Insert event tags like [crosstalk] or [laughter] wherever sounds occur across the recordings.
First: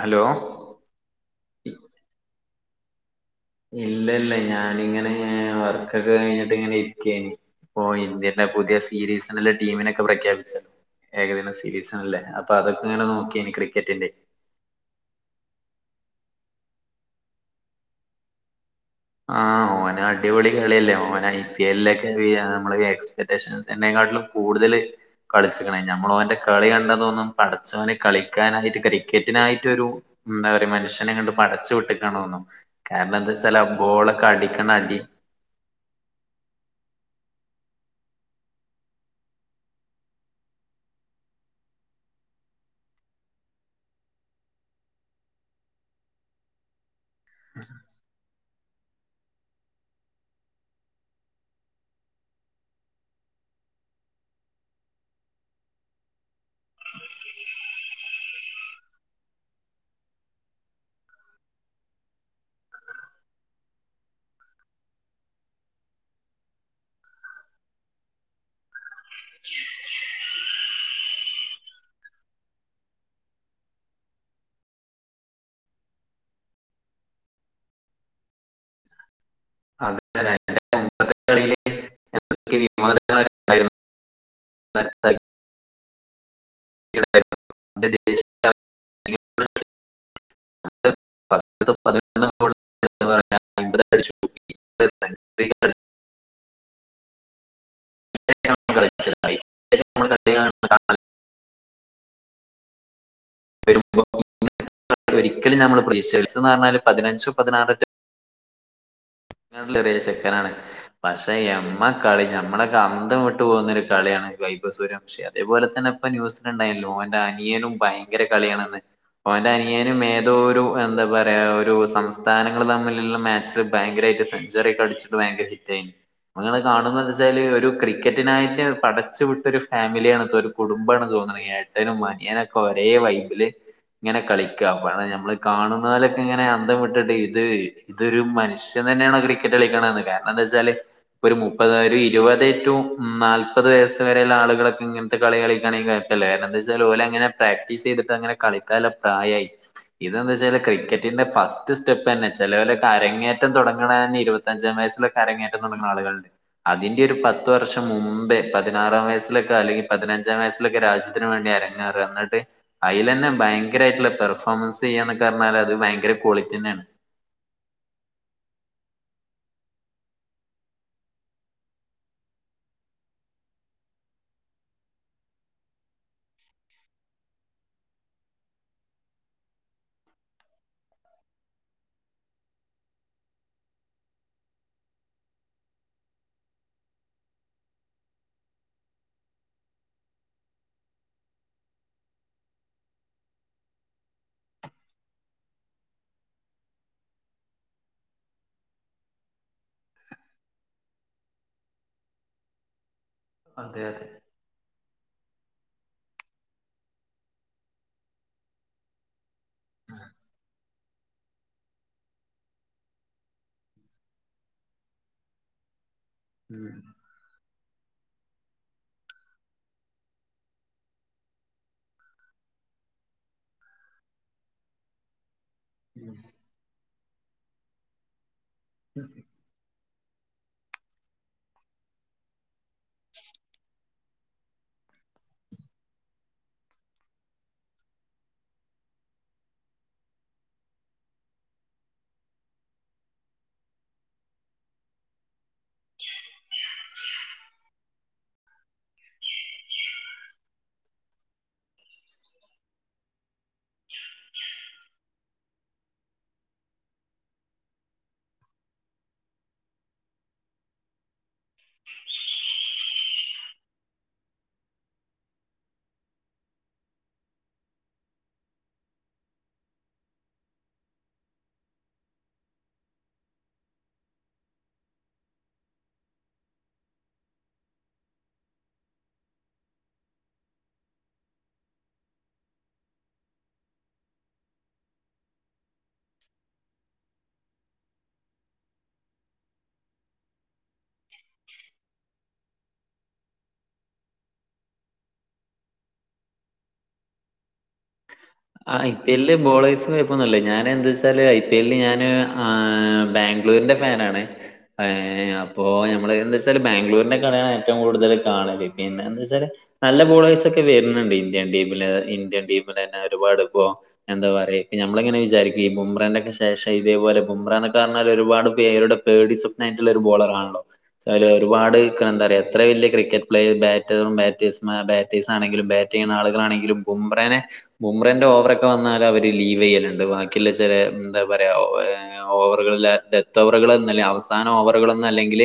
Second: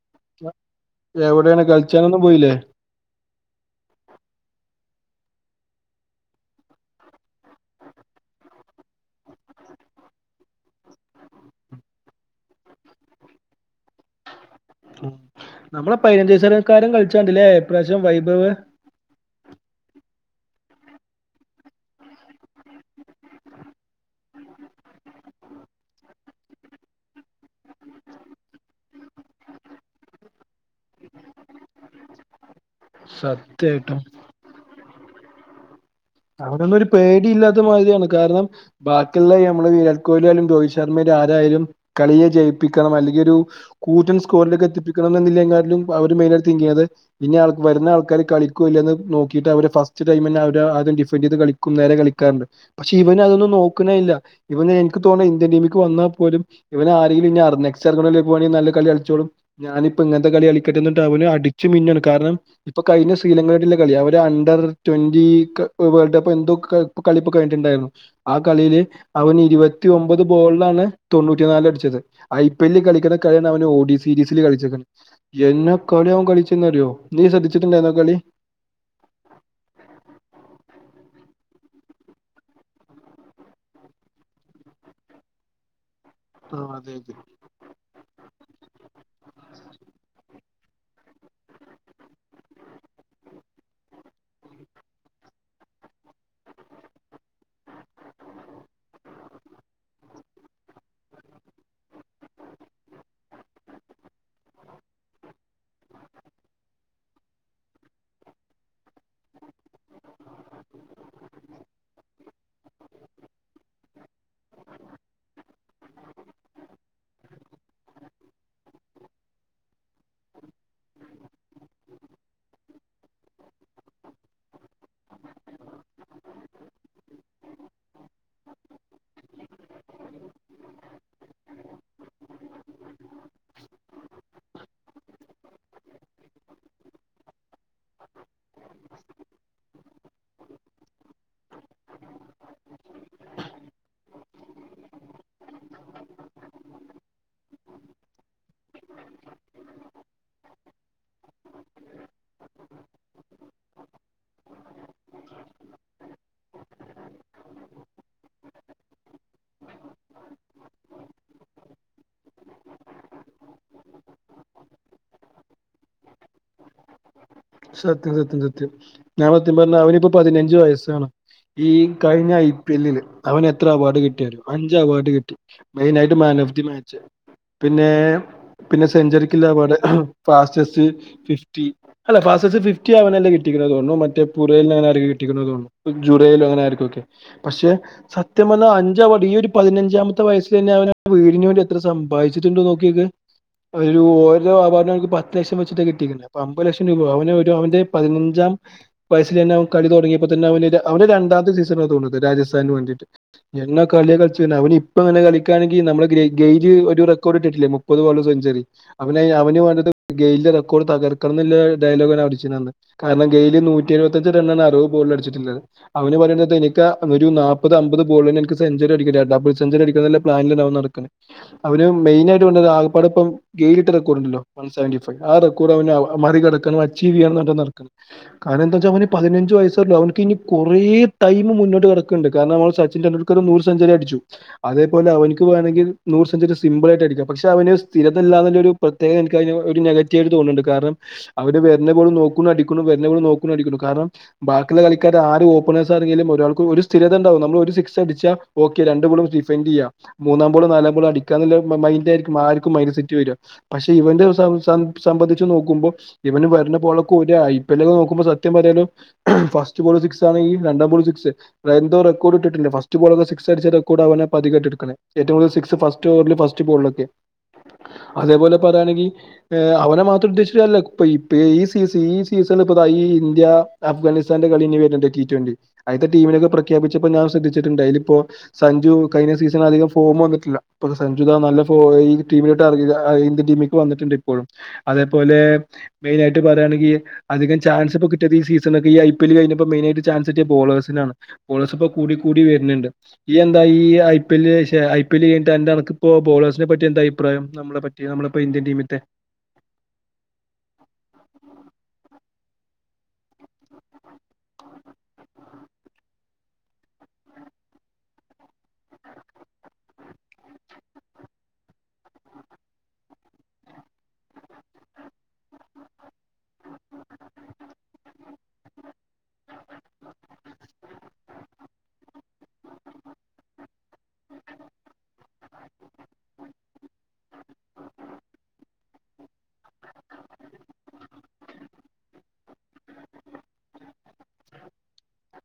Hello എവിടെയാണ് കളിച്ചാനൊന്നും പോയില്ലേ ഇല്ല ഇല്ല ഞാനിങ്ങനെ വർക്കൊക്കെ കഴിഞ്ഞിട്ട് ഇങ്ങനെ ഇരിക്കാന് ഇപ്പോ ഇന്ത്യന്റെ പുതിയ സീരീസണല് ടീമിനൊക്കെ പ്രഖ്യാപിച്ചോ ഏകദിനം സീരീസണല്ലേ അപ്പൊ അതൊക്കെങ്ങനെ നോക്കിനി ക്രിക്കറ്റിന്റെ നമ്മളെ പതിനഞ്ചസനക്കാരൻ കളിച്ചണ്ടില്ലേ എപ്രാവശ്യം വൈഭവ് ആഹ് ഓന് അടിപൊളി കളില്ലേ ഓൻ ഐ പി എൽ ഒക്കെ നമ്മള് എക്സ്പെക്ടേഷൻസ് തന്നെ ട്ട്ലും കൂടുതല് കളിച്ചിക്ക് ണ് നമ്മളോന്റെ കളി കണ്ടതൊന്നും പടച്ചവന് കളിക്കാനായിട്ട് ക്രിക്കറ്റിനായിട്ടോരു എന്താ പറയ മനുഷ്യനെ അങ്ങിട്ട് പടച്ചു വിട്ടിക്കണോന്നോ കാരണം എന്താവെച്ചാല് സത്യായിട്ടും ബോളൊക്കെ അടിക്കണ അടി അവരൊന്നും ഒരു പേടിയില്ലാത്ത മാതിരിയാണ് കാരണം ബാക്കിയുള്ള നമ്മളെ വിരാട് കോഹ്ലിയാലും രോഹിത് ശർമ്മയിലും ആരായാലും കളിയെ ജയിപ്പിക്കണം അല്ലെങ്കിൽ കൂറ്റൻ സ്കോറിലേക്ക്‌ എത്തിപ്പിക്കണന്നതിലെകാട്ലും അവര് മൈനായി തിങ്ക് ചെയ്തത് ഇനി അൾ വരുന്ന ആൾക്കാര് കളിക്ക്യോ ഇല്ലയോന്ന് നോക്കിട്ട് അവരെ ഫസ്റ്റ് ടൈമ് തന്നെ ആ ഒരു ഡിഫ് കളിക്കും നേരെ കളാറുണ്ട് പക്ഷെ ഇവന് അതന്നും നോക്കുന്നേ ഇല്ല ഇവ എനിക്ക് തോന്ന ഇന്ത്യൻ ടീമിക്ക് വന്ന ഇവരാരേലും നല്ല കളി കളിച്ചോളും ഞാനിപ്പം ഇങ്ങനത്തെ കളി കളിക്കട്ടെ അടിച്ചു മിന്നാണ് കാരണം ഇപ്പൊ കഴിഞ്ഞ ശ്രീലങ്കുള്ള കളി അവര് അണ്ടർ ട്വന്റി വേൾഡ് കപ്പ് എന്തോ കളിപ്പോ കഴിട്ടുണ്ടായിരുന്നു ആ കളിയില് അവൻ ഇരുപത്തി ഒമ്പത് ബോളാണ് തൊണ്ണൂറ്റി നല് അടിച്ചത് ഐ പി എല്ലിൽ കളിക്കണ കളിയാണ് അവൻ സീരീസിൽ കളിച്ചത് കളിയൻ കളിച്ച്ന്നറിയോ നീ ശ്രദ്ധിച്ചിട്ടുണ്ടായിന്നോ കളി എന്തൊക്കെ വിണ്ട ആ അതെ അതെ [unintelligible] തിന [unintelligible] [unintelligible] [unintelligible] ഒരിക്കലും നമ്മൾ പ്രീക്ഷിച്ചന്ന് പറഞ്ഞാല് പതിനഞ്ച് പതിനാറ് ട്ടിൽെറിയ ചെക്കനാണ് പക്ഷെ എമ്മ കളി മ്മളൊക്കെ അന്തം വിട്ട് പോകുന്നരു കളിയാണ് ബ സൂരം ക്ഷേ അതേപോലെ തന്നെ ഇപ്പൊ ന്യൂസിനണ്ടായില്ലോ അവന്റെ അനിയനും ഭയങ്കര കളിയാണന്ന് ഓന്റെ അനിയാനും ഏതോ ഒരു എന്താ പറയാ ഒരു സംസ്ഥാനങ്ങള് തമ്മിലുള്ള മാച്ചില് ഭയങ്കരമായിട്ട സെഞ്ചറി അടിച്ചിട്ട് ഭയങ്കര ഹിറ്റ്ായി നിങ്ങ കാണുന്ന വെച്ചാല് ഒരു ക്രിക്കറ്റിനായിട്ട് പടച്ചു വിട്ടൊ ഒരു ഫാമിലിയാണ് ഒരു കുടുംബണോ തോന്ന്ണ് ഏട്ടനും അനിയനൊക്കെ ഒരേ വൈ് ബില് ഇങ്ങനെ കളിക്കുക അ നമ്മള് കാണുന്നതിലൊക്കെ ഇങ്ങനെ അന്തം വിട്ടിട്ട് ഇത് ഇതൊരു മനുഷ്യൻ തന്നെയാണോ ക്രിക്കറ്റ് കളിക്കണന്ന് കാരണം എന്താ വച്ചാല് ഒരു മുപ്പതായി ഒരു ഇരുപത് ടു നാല്പത് വയസ് വരെയുള്ള ആളുകളൊക്കെ ഇങ്ങനത്തെ കളി കളിക്കാണെങ്കാര്യം രന്താ വെച്ചാലെ അങ്ങനെ പ്രാക്ടീസ് ചെയ്തിട്ട് അങ്ങന കളിക്കാലല്ല പ്രായ ആമായി ഇതന്താ വെച്ചാല് ക്രിക്കറ്റിന്റെ ഫസ്റ്റ് സ്റ്റെപ്പ്ന്നെ ചിലവലൊക്കെ അരങ്ങേറ്റ റ്റംടങ്ങണന് ഇരുപത്തഞ്ചാം വയസ്സിലൊക്കെ അരങ്ങറ്റം തുടങ്ങണ ആളുകളണ്ട് അതിന്റെ ഒരു പത്ത് വർഷം മുമ്പേ പതിനാറാം വയസ്സിലൊക്കെ അല്ലെങ്കിൽ പതിനഞ്ചാം വയസ്സിലൊക്കെ രാജ്യത്തിന് വേണ്ടി റങ്ങാറ് എന്നിട്ട് അതില തന്നെ ഭയങ്കരമായിട്ട് പെർഫോമൻസ് ചെയ്യാ എന്നൊക്കെ പറഞ്ഞാൽ അത് ഭയങ്കര ക്വാളിറ്റി തന്നെയാണ് സത്യം സത്യം സത്യം ഞാത്യം പറഞ്ഞ അവനിപ്പോ പതിനഞ്ച് വയസ്സാണ് ഈ കഴിഞ്ഞ ഐ പി എല്ലിൽ അവന് എത്ര അവാർഡ് കിട്ടിയാലോ അഞ്ച് അവാർഡ് കിട്ടി മെയിൻ ആായിട്ട് മ ഓഫ് ദി മാച്ച് പിന്നെ പിന്നെ സെഞ്ചുറിക്കുള്ള അവാസ് ഫാസ്റ്റസ്റ്റ് ഫിഫ്റ്റി അല്ല ഫാസ്സസ് ഫിഫ്റ്റി അവനല്ലേ കിട്ടിക്കുന്നത്തോന്ന മറ്റ പുറയിൽ അങ്ങന ആരിക്കും കിട്ടിക്കുന്നത്തോൂുറൽ അങ്ങെ ആയിരിക്കും ഒക്കെ പക്ഷെ സത്യം വന്ന അഞ്ച് അവാർഡ് ഈ ഒരു പതിനഞ്ചാമത്തെ വയസ്സിൽ തന്നെ അവന് വീടിന് വേണ്ടി എത്ര സം വായിച്ചിട്ടുണ്ട് നോക്കി ഒരു ഓരോ ആഭക്ക് പത്ത് ലക്ഷം വച്ചിട്ട് കിട്ടിയിണ്ട് അ അമ്പത് ലക്ഷം ര അവ അവന്റെ പതിനഞ്ചാം വയസിൽ തന്നെ അവ കളി തുടങ്ങിയപ്പോ തെ അവ അവന്റെ രണ്ടാമത്തെ സീസൺ തോന്നുന്നത് രാജസ്ഥാന് വേണ്ടട്ട് അതെ അതെ കളി കള അവപ്പെ കള ണെങ്കി നമ്മ ഗെ ഒരു റെക്കോർഡ് ഇട്ടിട്ടില്ലേ മുപ്പത് സെഞ്ചറി അവന് വത് ഗെ റെക്കോർഡ് തകർക്കുന്നില്ല ഡയലോഗ്ണ്ണ് അഠിച്ചന്ന് കാരണം ഗയില് നൂറ്റി എുപത്തഞ്ച് റണ്ണണ് അറുപത്വ ഗോളിൽ അടിച്ചിട്ടുള്ളത് അവന് പറയ ഉം എനിക്ക് ഒരു നാപ്പത് അമ്പത് [unintelligible] നെൻക് സെഞ്ചറി അടികല് ഡബിൾ സെഞ്ചറി അടിക്കുന്നെന്നെ പ്ലാനില് നടക്കുന്നെ അവര് മെയ്ന്നായിട്ട് പറഞ്ഞേ ആകപ്പാടെ എപ്പം ഗേലിട്ട് റെക്കോർട്ണ്ടല്ലോ ഹംസെവെന്റി ഫൈവ് ആ റെ കുടെ മുന്നാഉ ഉം അ മറികടക്കണം അച്ചീവ് ചെയ്യനട കാരണം എന്താച്ചാൽ ഉം. അവന് പതിനഞ്ച വയസല്ല അവ ട്ടിനി കുറേ ടൈമ് മുന്നോട്ട് പോവാ നിക്ണ്ട് കര്ണ മ്മ സച്ചിൻ ടെുൽക്കർ നൂറ് സെഞ്ചറി അടിച്ചു അതേപൊലെ അവൽക് വേണെങ്കി നൂ സെന്ഞ്ച സിമ്പിൾ ആയിട്ടടിക്കാ പക്ഷെ അവന് സ്ഥിരതല്ലാതൊരു പ്രത്യേകൻക്കയ്ന് ഒരു നെഗറ്റീവ് എയ് തോന്ന്ണ്ട് കാരണം അവര് വരുന്ന പോൽ നോകുണു അടികുണു വരുന്ന പോൽ നോക്ണു അടികുണു കാരണം ബാക്കിയുള്ള കളിക്കാര് ആര് ഓപ്പണേസ് ആണെങ്കില് രാൾക്ക് ഒരു സ്ഥിരത ണ്ടാവ നമ്മള് രു സിക്സ് അടിച്ച ഓകെ രണ്ട്ബോള് സിഫൈന്റെയ്യാ മൂന്നാം ബോളും നാലാംബോളും അടിക്ക അതെല്ലേ മ മൈൻഡായിരിക്കും ആർക്കും മൈനസിറ്റി വെര പക്ഷെ ഇവന്റെ സം സം സംബന്ധിച്ച് നോക്കുമ്പോ ഇവന് വര്ന്ന പോലൊക്കെ ഒരു ഐ പി എൽ നോക്കുമ്പോ സത്യം പറയാലോ ഫസ്റ്റ് ബോള് സിക്സ് ആണെങ്കി രണ്ടാം ബോള് സിക്സ് സ് എന്തോ റെക്കോഡ് ഇട്ടുണ്ട് ഫസ്റ്റ് ബോളെന്നെ സിക്സ് അടിച്ച റെക്കോഡ് അവനെ പതികെട്ട്ട്ക്ക്‌ണെ ഏവും കുടുത സിക്സ് ഫസ്റ്റ് ബെല് ഫസ്റ്റ് പോൾളൊക്കെ അതേപോലെ പറയയാണെങ്കി എ അവനെ മാത്രം ഉദ്ദേശിച്ട്ട് കാര്യല്ല ഇപ്പൊ ഇപ്പ ഈ സീസ ഈ സീസണ ഇപ്പത ഈ ഇന്ത്യ അഫ്ഗാനിസ്ഥാന്റെ കളി ഞ്ഞി വരുണ്ട് ടി ട്വന്റി ആദ്യത്തെ ടീമിനൊക്കെ പ്രഖ്യാപിച്ചപ്പോ ഞാൻ ശ്രദ്ധിച്ചിട്ടുണ്ട് അയില് ഇപ്പോ സഞ്ചുകഴിഞ്ഞ സീസണിലധികം ഫോം വന്നിട്ടില്ല സഞ്ജുത നല്ല ഫോ ഈ ടീമിലോട്ട് അ ഇന്ത്യൻ ടീമ്ക്ക് വന്നിട്ടുണ്ട് പ്പോഴും അതേപോലെ മെയിനായിട്ട് പറുകയാണെങ്കി അധിക ചാൻസ് പ്പ കിട്ടിയത്ഈ സീസണൊക്കെ ഇ ഐ പി എൽ കിഞ്ഞപ്പോ മെയിനായിട്ട് ചാൻസ് ട്ടിയ ബോൾ പേസിനാണ് പേസ്പ കൂടി കൂടി വര്ണ് ണ്ട് ഈ എന്താ ഈ ഐ പി ല്ല് ശെ ഐ പി എല് ഴിഞ്ഞട്ട് എനക് പ്പോ ബോളേഴസിനെ പറ്റി എന്ത അയിപ്രായം നമ്ളെ പറ്റ് അ ഐ പി എല് ബോളേഴ്സ്ന് പ്പന്നല്ലേ ഞാൻ എന്താ വെച്ചാല് ഐ പി എല്ഞാന് ആ ബാംഗ്ലൂരിന്റെ ഫാനാണ് ഏ അപ്പൊ എമ്മള് എന്ത വെച്ചാല് ബാംഗ്ലൂരിന്റെ കളയാണ് ഏറ്റവും കൂടുതല് കാണ പിന്നെ എന്നാവെച്ചാല് നല്ല ബോളേഴ്സ് ഒക്കെ വരുന്നുണ്ട് ഇന്ത്യൻ ടീമില് ഇന്ത്യൻ ടീമില്ന്നെ ഒരുപാട് ഇപ്പോ എന്താ പറയ ഇ നമ്മളെങ്ങനെ വിചാരിക്കും ഈ കുബ്രെന്റെക്കെ ശേഷം ഇതേപോലെ ബുംബ്രാ ന്നൊക്കെ പർഞാല് ഒരുപാട് പേര്ടെ പേടി സ്വപ്നായിട്ടുള്ള ഒരു ബോളർ ആണോ എ ഒരുപാട്ക് എന്താ പറയ എത്ര വലിയ ക്രിക്ക ക്കറ്റ് പ്ലേ ബാറ്ററൂം ബാറ്റേസ്മാ ബാറ്റേഴ്സ് ആണെങ്കിലും ബാറ്റ് ചെയ്യുന്ന ആളുകളാണെങ്കിലും കുമ്പ്രനെ ബുംബ്രെന്റെ ഓവറൊക്കെ വന്നാൽ അവര് ലീവ് യ്യലുണ്ട് ബാക്കിയുള്ള ചേലെ എന്താ പറയ ഓവ് ഓവറുകൾ ലാസ്റ്റ് ടെസ്റ്റ് ഓവറുകൾ ഒന്നുംല്ല അവസാന ഓവറുകളൊന്നും അല്ലെങ്കിൽ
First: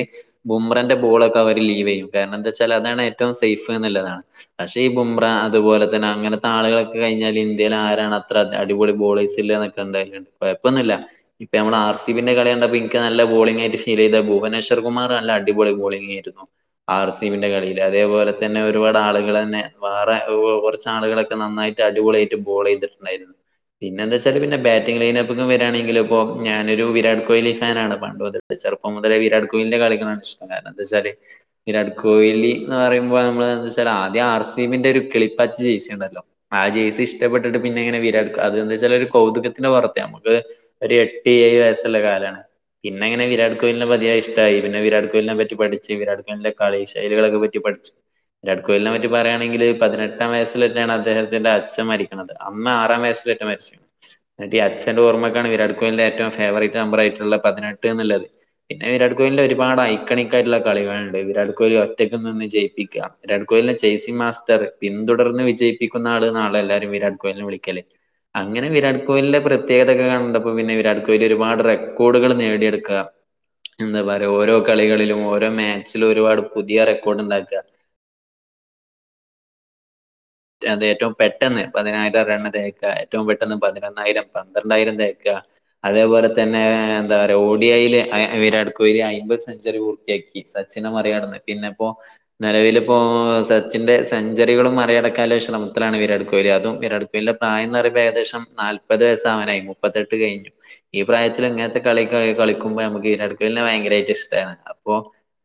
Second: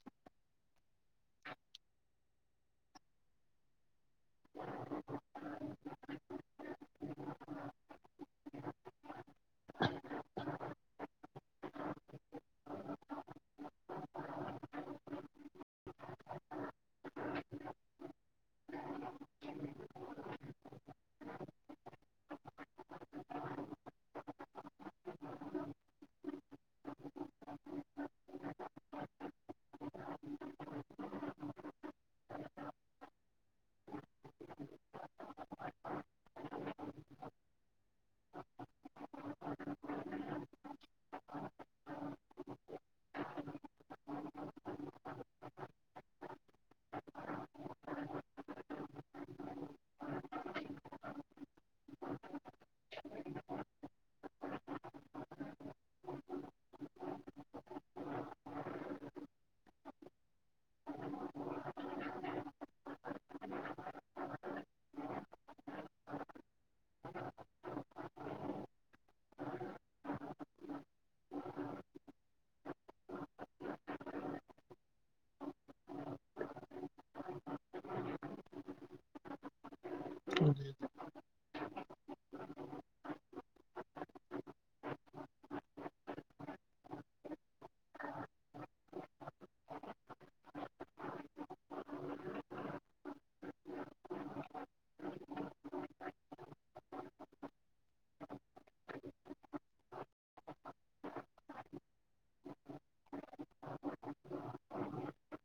ബുംബ്രെന്റെ ബോളൊക്കെ അവര് ലീവെയ്യുംകാര എന്താ വെച്ചൽ അതാണ് ഏറ്റവും സേഫ് എന്നുള്ളതാണ് പക്ഷെ ഈ ബുംബ്രാ അതുപോലെ തന്നെ അങ്ങനത്തെ ആളുകൾ കെ കഴിഞാല് ഇന്ത്യല് ആരാണ് അത്ര അടിപൊളി ബോളേയ്സ് ല്ല ന്നെട്ടെന്തായാലു കൊഴപ്പൊന്നുല്ല ഹർസിബിന്റെ കളി കണ്ടപ്പോ എനിക്ക് നല്ല ബോളിംഗ ആയി് ഫീൽ ചെയ്തത് ഭുവനേഷർ കുമാർ നല്ല അടിപൊളി ബോളിംഗയിരുന്നു ആർ സി പി്ന്റെ കളിയിൽ അതേപോലെ തന്നെ ഒരുപാട് ആളുകൾ ന്നെ വേറെകു കുറച്ച് ആളുകളൊക്കെ നന്നായി അടിപൊളിയായിട്ട് ബോൾ യ്തിട്ടുണ്ടായിരുന്നു പിന്നെ എന്താ ച്ചാല് പിന്നെ ബാറ്റിംഗ് ലൈനപ്പ്ങ്ങും വരാണെങ്കില് ബോം ഞാനൊരു വിരാട് കോയ്ലി ഫാനാണ് പണ്ട്മു ചെറുപ്പം മുതലെ വിരാട് കോയ്ലി ന്റെ കളാണ് ഇഷ്ടം കാരണം എന്താ വെച്ചാല് വിരാട് കോഹ് ലി ന്ന് പറയുമ്പോ നമ്മള് ന്ന് വെച്ചാലാദ്യം ആർ സി എമ്മിന്റെ ഒരു കിളപ്പാിേച്ചിയുണ്ടല്ലോ ആ ജയ്സി ഇഷ്ടപ്പെട്ടിട്ട് പിന്നെ എങ്ങനെ വിരാട്ക അത് എന്താ വച്ചാലൊരു കൗതുകത്തിന്റെ വറത്തെ നമുക്ക് ഒരു എട്ട് എ വയസ്സുള്ള കാലാണ് പിന്നെങ്ങെനെ വിരാട് കോഹലിനെപതിയഷ്ടയി പിന്നെ വിരാട്ഹലിനെ പറ്റിപഠിച്ച് വിരാട് കോലി കളി ശൈലികളക്കെ പറ്റി വിരാട് കോഹലിനെ പറ്റി പറയാണെങ്കിൽ പതിനെട്ടാം വയസ് ലെറ്റാണ് അദ്ദേഹ തിന്റെ അഛൻ മരിക്കുന്നത് അന്ന് ആറാം വയസ്ലെറ്റ മരിച് ന്നിട്ട് അച്ഛന്റെ ഓർമ്മക്കാണ് വിരാട് കോഹലിന്റെ ഏറ്റവും ഫേവറേറ്റ് നമ്പർ ആയിട്ടുള്ള പതിനെട്ട്ന്നല്ലത് പിന്നെ വിരാട് കോഹലിന്റെ ഒരുപാട് ഐക്കണിക്കായിട്ടുള്ള കളികളുണ്ട് വിരാട് കോഹലി ഒറ്റക്ക് ന്ന്ന്ന് ജയിപ്പിക്കാ വിരാട് കോ ല്ലെ ജയ്സിമ് മാസ്റ്റർ പിന്തുടർന്ന് വിജയിപ്പിക്കുന്ന ആള് നാളെ എല്ലാരും വിരാട് കോഹ്ലിെ വിളിക്കല് അങ്ങനെ വിരാട് കോഹ്ലിന്റെ പ്രത്യേകതൊക്കെ കണ്ടപ്പോ പിന്നെ വിരാട് കോഹ്ലി ഒരുപാട് റെക്കോർഡുകൾ നേടിയെടുക്ക എന്താ പറയ ഓരോ കളികളിലും ഓരോ മാച്ചിലും ഒരുപാട് പുതിയ റെക്കോർഡ് ണ്ടാക്ക ഉ അത് ഏറ്റവും പെട്ടെന്ന് പതിനായിരം റണ് തേക്ക ഏറ്റവും പെട്ടെന്ന് പതിനൊന്നായിരം പന്ത്രണ്ടായിരം തേക്ക അതേപോലെ തന്നെ എന്താ പറയാ ഓഡിയയില്എ വിരാട് കോഹ്ലി അയ്മ്പത് സെഞ്ചുറി പൂർത്തിയാക്കി ഇ സച്ചിന മറികടന്ന് പിന്നെ പ്പോ നിലവിലിപ്പോ സച്ചിന്റെ സെഞ്ചറികളും മറി കട കേലേഷ നമത്തിലാണ് വിരാട് കോഹ് ലി അതും വിരാട് കോഹ് ലിടെ പ്രായംന്ന് പറയ്മ്പ ഏകദേശം നാൽപ്പത് വയസ്സാവനായി മുപ്പത്തെട്ട് കഴിഞ്ഞു ഈ പ്രായത്തിൽ ഇങ്ങനത്തെ കളി കളിക്കുമ്പോ നമുക്ക് ഈരടുക്ക തന്നെ ഭയങ്കരമായിട്ട് ഇഷ്ടമാണ് അപ്പോ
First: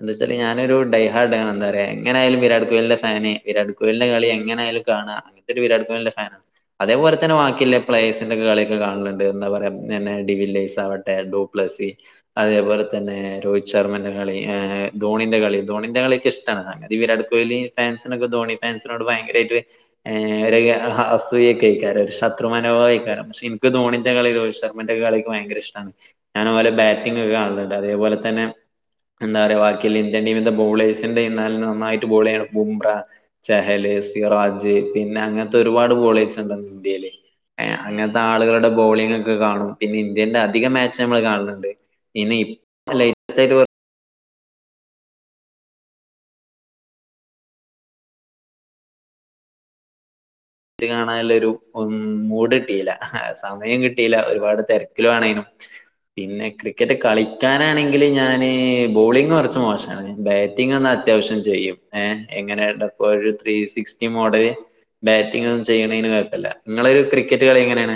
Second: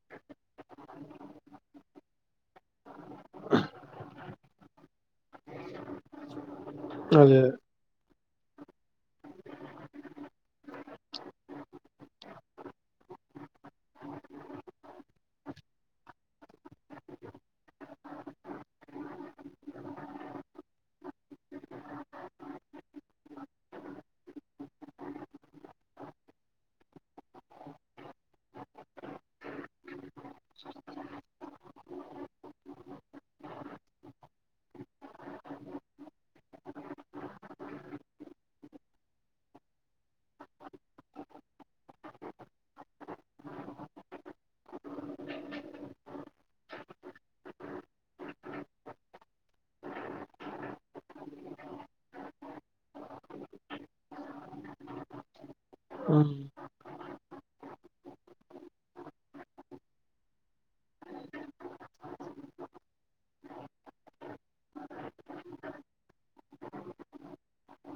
എന്താച്ചാ ഞാനൊരു ഡൈഹാഡ എന്താ പറയാ എങ്ങനെയായാലും വിരാട് കോഹ്ലിന്റെ ഫാന് വിരാട് കോഹലിന്റെ കളി എങ്ങനൊല കാ അങ്ങനത്തെ ഒരു വിരാട് കോഹലി ഫ അതേപലെ തന്നെ അതെ ബാക്കേ് കളൊെ കാണണ്ട് എന്താ പറയാെ ഡിവേസ് ആവട്ടെ ഡൂപ്ലസി അതേപോലെ തന്നെ രോഹിത് ശർമ്മന്റെ കളി ധോണിന്റെ കളി ധണിന്റെ കളൊിക്കെ ഇഷ്ട സംതി വിരാട് കോഹ്ലി ഫാൻിനന്റെ ധോണി ഫാസിനോട് ഭയങ്ക അസൂയൊക്കെ കയിക്കാറ ഒരു ശത്രുമാനോ കയിക്കാറ പക്ഷെ എനിക്ക് തോണി കള രോഹി ശർമ്മന്റെ ഒക്കെ കളക്ക് ഭയങ്കരഷ്ടമാണ് ഞാാനതുപോലെ ബറ്റിംഗ്ക്കെ കാണിുന്നുണ്ട് അതേപോലെ തന്നെ എന്താ പറയാ ബാക്കിയൽ ഇന്ത്യൻ ടീമിന്റെ ബോളേഴ്സിന്റെ എന്ന നന്നായിട്ട് ബോൾ ചെയ്യ ബും്ര ചഹലേസ് റാജ് പിന്നെ അങ്ങനത്തെ ഒരുപാട് പോളേഴ്സ് ഉണ്ട ഇന്ത്യയില് അങ്ങനത്തെ ആളുകളുടെ ബോളിംഗ ഒക്കെ കാണും പിന്നെ ഇന്ത്യന്റെ അധികം മാച്ച് നമ്മൾ കാണണണ്ട് ഇനി ലേറ്റസ്റ്റ് ആയിട്ട് വ റ്റ് കാണാള്ളഒരു ഉം മൂഡ് ട്ടില്ല സമയം കിട്ടിയില്ല ഒരുപാട് തെരക്കിലണേനും ഉം പിന്നെ ക്രി ക്രിക്കറ്റ് കളിക്കാനാണെങ്കില് ഞാന് ബോളിംങ്ങ് കുറച്ച് മോശം ആണ് ബാറ്റിംഗ് ആണെ അത്യാവശ്യം ചെയ്യും ഏ എങ്ങനെയ്ണ്ടപ്പോ ഒരു ത്രീ സിക്സ്റ്റി മോഡല് ബാ ഇങ്ങനെന്നും ചെയ്യണെന് കൊഴപ്പല്ല നിങ്ങള് ക്രിക്കറ്റ് കളി എങ്ങനെയാണ്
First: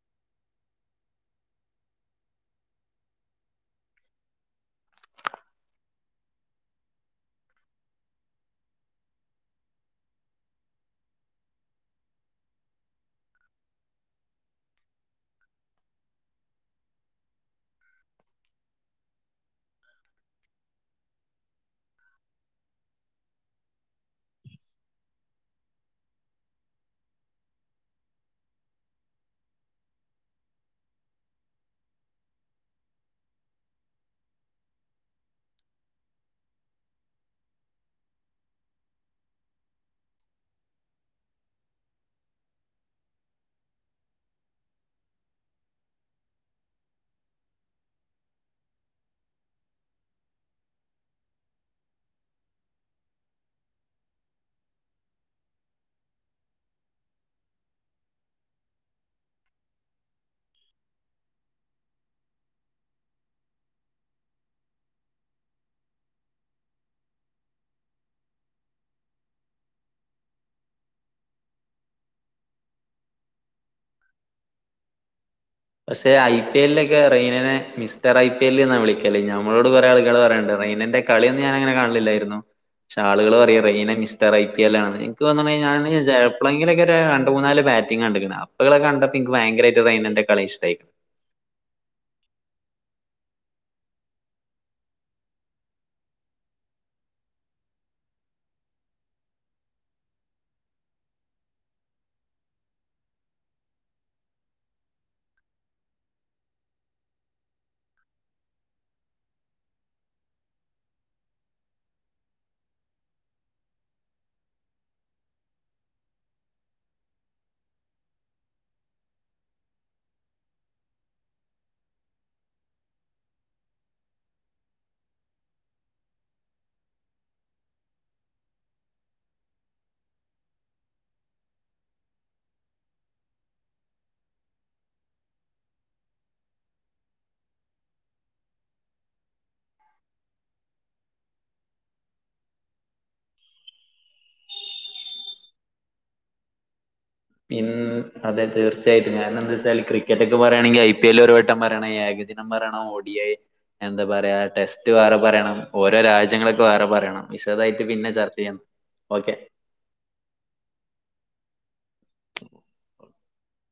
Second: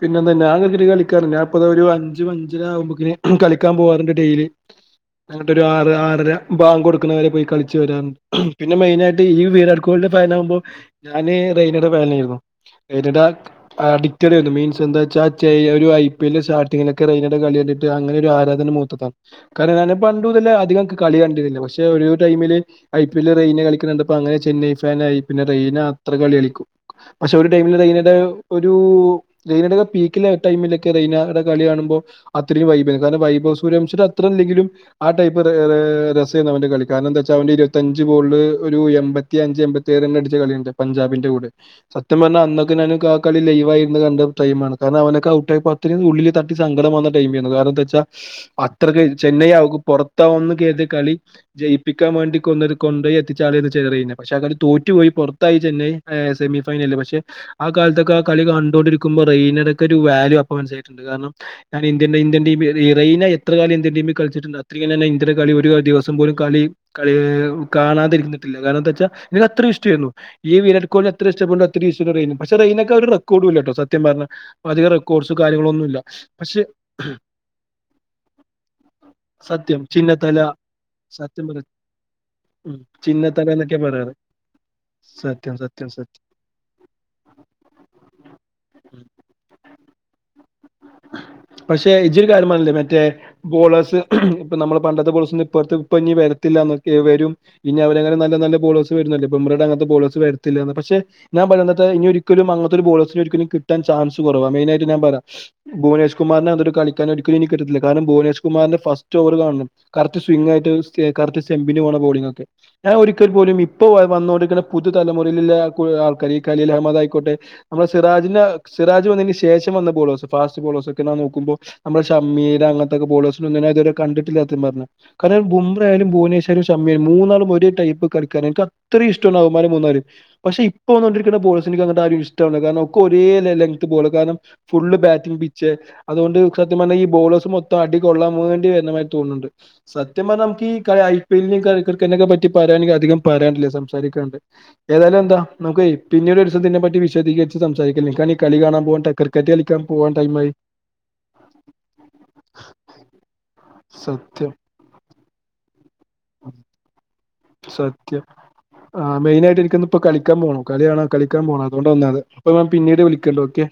പിന്നെ എന്താ ഞാൻ ക്രിക്കറ്റ്‌ കളിക്കാറണ്ട് ഞാ പ്പ ദാ ഒര് അഞ്ചു അഞ്ചര ആകുമ്പോക്കിന് കളിക്കാൻ പോവാറ്ണ്ട് ഡെയിലി അങ്ങട്ടൊരു ആറ് ആറര ബാങ്കു കൊടുക്കുന്നവരെ പോയി കളിച്ചു വരാറുണ്ട് പിന്നെ മെയിനായിട്ട് ഈ വിരാട് കോഹലി ഫനാകുമ്പോ ഞൻ റെയിനെടെ ഫാനയിരുന്നു റെയിനെടെ അടിക്റ്റഡ് ആരുന്നു മെയിൻ ച്ച് എന്താച്ചാ ചെയ്യൊരു ഐ പി എല്ല് സ്റ്റാർട്ടിങ്ങിലൊക്കെ റയ്നടെ കളി കണ്ടിട്ട് അങ്ങനെ ഒരു ആരാധന മൂത്തതാ കാര ഞാന് പണ്ട് മുതലെ അധികം കളി കണ്ടിരുന്നില്ല പക്ഷേ ഒരു ടൈമില് ഐ പി എൽ റെയിന കളിക്കുന്ന കണ്ടപ്പം അങ്ങനെ ചെന്നൈ ഫാനായി പിന്നെ റെയിന അത്ര കളി കളിക്കും പഷേ ഒരു ടൈമില് റെയ്നെടെ ഒരു റയിനെടെ പീക്കിലെ ടൈമിലൊക്കെ റയ്നടെ കളി കാണുമ്പോ അത്രയും വൈബ് ആര്ന്നു കാരണം വൈഭവ സൂര്യംശിടെ അത്ര തെങ്കിലും ആ ടൈപ്പ് രെ രെ രസേയ്രുന്നു അവന്റെ കളി കാരണം എന്താെച്ചാ അവ ഇരുപത്തഞ്ച് ബോൾല് ഒരു എമ്പത്തി ത്തിയഞ്ച് എമ്പത്തെഴണ്ണം അടിച്ച കളിയ്ണ്ട് പഞ്ചാബിന്റെ കൂടെ സത്യം പറഞ്ഞാ അന്നൊക്കെ ഞാന് ആ കളി ലൈവായിര്ന്ന് കണ്ട് ടൈമാണ് കാരണം അവനൊക്കെ ഔട്ട് ആയി പത്തിന് ഉള്ളിൽ തട്ടി സങ്കടം വന്ന ടൈമ് ആര്ന്ന് അത് തേച്ച അത്രക്ക് ചെ നിയാകും പുറത്തന്ന് കര്തി കളി ജയിപ്പിക്കാൻ വാണ്ടി കൊണ്ടപയി എത്തിച്ചാള ചെയ്തത് കയിഞ്ഞത് പഷേ കളി തോറ്റുപോയി പുറത്തായി ചെന്നൈ സെമിഫൈനലില് പക്ഷെ ആ കാലത്തൊക്കെ ആ കളി കണ്ടൊണ്ടിരിക്ക ക്കുംഭം റയ്നടെക്കെ ഒരു വാൽയു അപ്പൊ മനസ്സായിട്ട്ണ്ട് കാരണം ഞാൻ ഇന്ത്യടീം ഏത് റയ്ന എത്ര കാലം ഇന്ത്യൻ ടീം കളിച്ചിട്ട്ണ്ട് അത്രക്ക്‌ തന്നെ ഇന്ത്യടെ കളി ഒരു ദിവസം പോലും കളി ക കാണാതിരിക്കിട്ടില്ല കാരണം എന്താച്ചാ നിക്ക് അത്ര ഇഷ്ടവായിര്ന്നു ഇയ്യ് വിരാട് കോഹലി അത്ര ഇഷ്ടപ്പെട്ണ്ടൊ അത്രയും ഇഷ്ടയിര്ന്ന് റയിന ആ ഒരു റെക്കോടും ഇല്ലട്ടോ സത്യം ത്യം പറഞ്ഞ അധികം റെക്കോഡ്സ് പക്ഷെ ഐ പി എല്ല് ക്കെ റയ്നെനെ മിസ്റ്റർ ഐ പി എല്ല് എന്നാ വിളിക്കല് ഞമ്മളോട് സത്യം കുറെ ആളുകൾ പറ ചിന്നത്തല ണ്ട് റയ്നന്റെ സത്യം കളിയൊന്നുംഞാന പറ അങ്ങനെ കാണലില്ലായിരുന്നു ഉം പക്ഷെ ആളുകള് ചിന്നത്തല പറയാ എന്നൊക്കെയാ റെയിന പറയാറ്. മിസ്ർ ഐ പി എ ആണ് എക്ക് സത്യം സത്യം തോന്നുന്നെ സത്യം. ചെലപ്പ്ളെങ്കിലൊക്കെ രണ്ട് മൂന്നല് ബാറ്റിങ്ങ് കണ്ടക്ക്‌ണ് അപ്പകളെ കണ്ടപ്പോ എനിക്ക്‌ ഭയരമയിട്ട് റയ്നാന്റെകളി ഇഷ് പഷേ ഇജ് ഒരു കാര്യം പറഞ്ഞില്ലേ മറ്റേ ബോളേഴ്സ് ഇപ്പ നമ്മള് പണ്ടത്തെ ബോളേഴസ് ഇപ്പട്ത്ത് ഇപ്പ ഇനി വരത്തില്ല എന്നൊക്കെ വരും ഇനി അവരങ്ങനെ നല്ല നല്ല ബോഴസ് വരുന്ന ബോമറ അങ്ങത്തെ ബോളഴസ് വരത്തില്ലന്ന് പക്ഷെ ഞാൻ പറഞ്ഞത്തെ ഇനി ഒരിക്കലും അങ്ങത്തെ ഒരു ബോളെഴ്സ് ഇനി ഒരിക്കലും കിട്ടാൻ ചാൻസ് കുറവാ മേയിനായിട്ട് ഞാൻ പറയാം ഭുവനേഷ് കുമാറിന് അതൊരു കളിക്കാനൊരു ക്ലിനിക് ഇട്ടിട്ടില്ലാ കാരണം ഭുവന് കുമാറിന്റെ ഫസ്റ്റ് ഓവർ കാണണം കറക്റ്റ് സ്വിങ്ങ് റ്റുസ് കറക്ട് സെമ്മിന് ബൌളിംഗ് ഞാൻ ഒരിക്കൽ പോലും ഇപ്പോ വന്നോണ്ടിരിക്ക പു തലുറയില്ള്ളെ ആൾക്കാർ ഈഖീൽ അഹമ്മദ് ആയിക്കോട്ടെ നമ്മുടെ സിറാജിന് സിറാജ് വന്നതിന് ശേഷം വന്ന ബോളോഴ്സ് ഫാസ്റ്റ് ബോളെഴ്‌ ഒക്കെ ഞാൻ നോക്ക്മ്പോ നമ്മഷമ്മിടെ അനത്തെക്കെ ബളേഴിനെഒന്നും ഇതുവരെ കണ്ടിട്ടില്ല പറഞ്ഞെ ബുംമ്റ ആയാലും ഭുവനേശവരും ഷ മ്മിയാലും മൂന്നാളും ഒരു ടൈപ്പ് കിക്കാരാ എനിക്ക് അത്ര ഇഷ്ട്ടാണ് അവൻ മാരെ മൂന്നാളും പഷേ ഇപ്പ വന്നൊണ്ടിരിക്കുന്ന ബളെഴ്‌സിനെ എനിക്ക് അങ്ങട്ട് ആരേം ഇഷ്ടമാകുന്നില്ല കാരണം ഒക്കെ ഒരേ ലെങ് ബോൾ കാരണം ഫുള്ള് ബാറ്റ് അതുകൊണ്ട് സത്യം പറഞ്ഞ ഈ ബോളേഴ്സ് മൊത്തം അടി കൊള്ളാൻ വേണ്ടി വരുന്നമായി തോന്നുന്നുണ്ട് സത്യം നമ ഐ പി എല്ലിന ക്രിക്കറ്റിനെ പറ്റി പറയെങ്കിൽ അധികം പറയില്ലേ സംസാണ്ട് ഏതായാലും എന്താ നമുക്കെയ് പിന്നീട് ഒരുദിവസം ഇതിനെപ്പറ്റി വിശദീകരിച്ച് പിൻ സംസാരിക്കാം ഈ കളി കാണാൻ പോകണ്ട് ക്രിക്കറ്റ് കളിക്കാം കറ്റക്കെ പറയാണെങ്കിൽ ഐ പി എൽ ഒരു വട്ടം പറയണം ഏകദിനംരണോഓ ഡി ഐ എന്താ പറയാ സത്യം. ടെസ്റ്റ് വേറെ പറയണം ഓരോ രാജ്യങ്ങളൊക്കെ വേറെ പറയണം വിശദായിട്ട് പിന്നെ സത്യം ചർച്ച ചെയ്യാം ആ ഓക്കെ മെയിനായിട്ട് എനിക്കോന്ന് ഇപ്പൊ കളിക്കാൻ പോണം കളിയണോ കളിക്കാൻ പോണം അതുകൊണ്ട് വന്നാത് അപ്പൊ ഞൻ പിന്നീട് വിളിക്കണ്ട് ഓക്കെ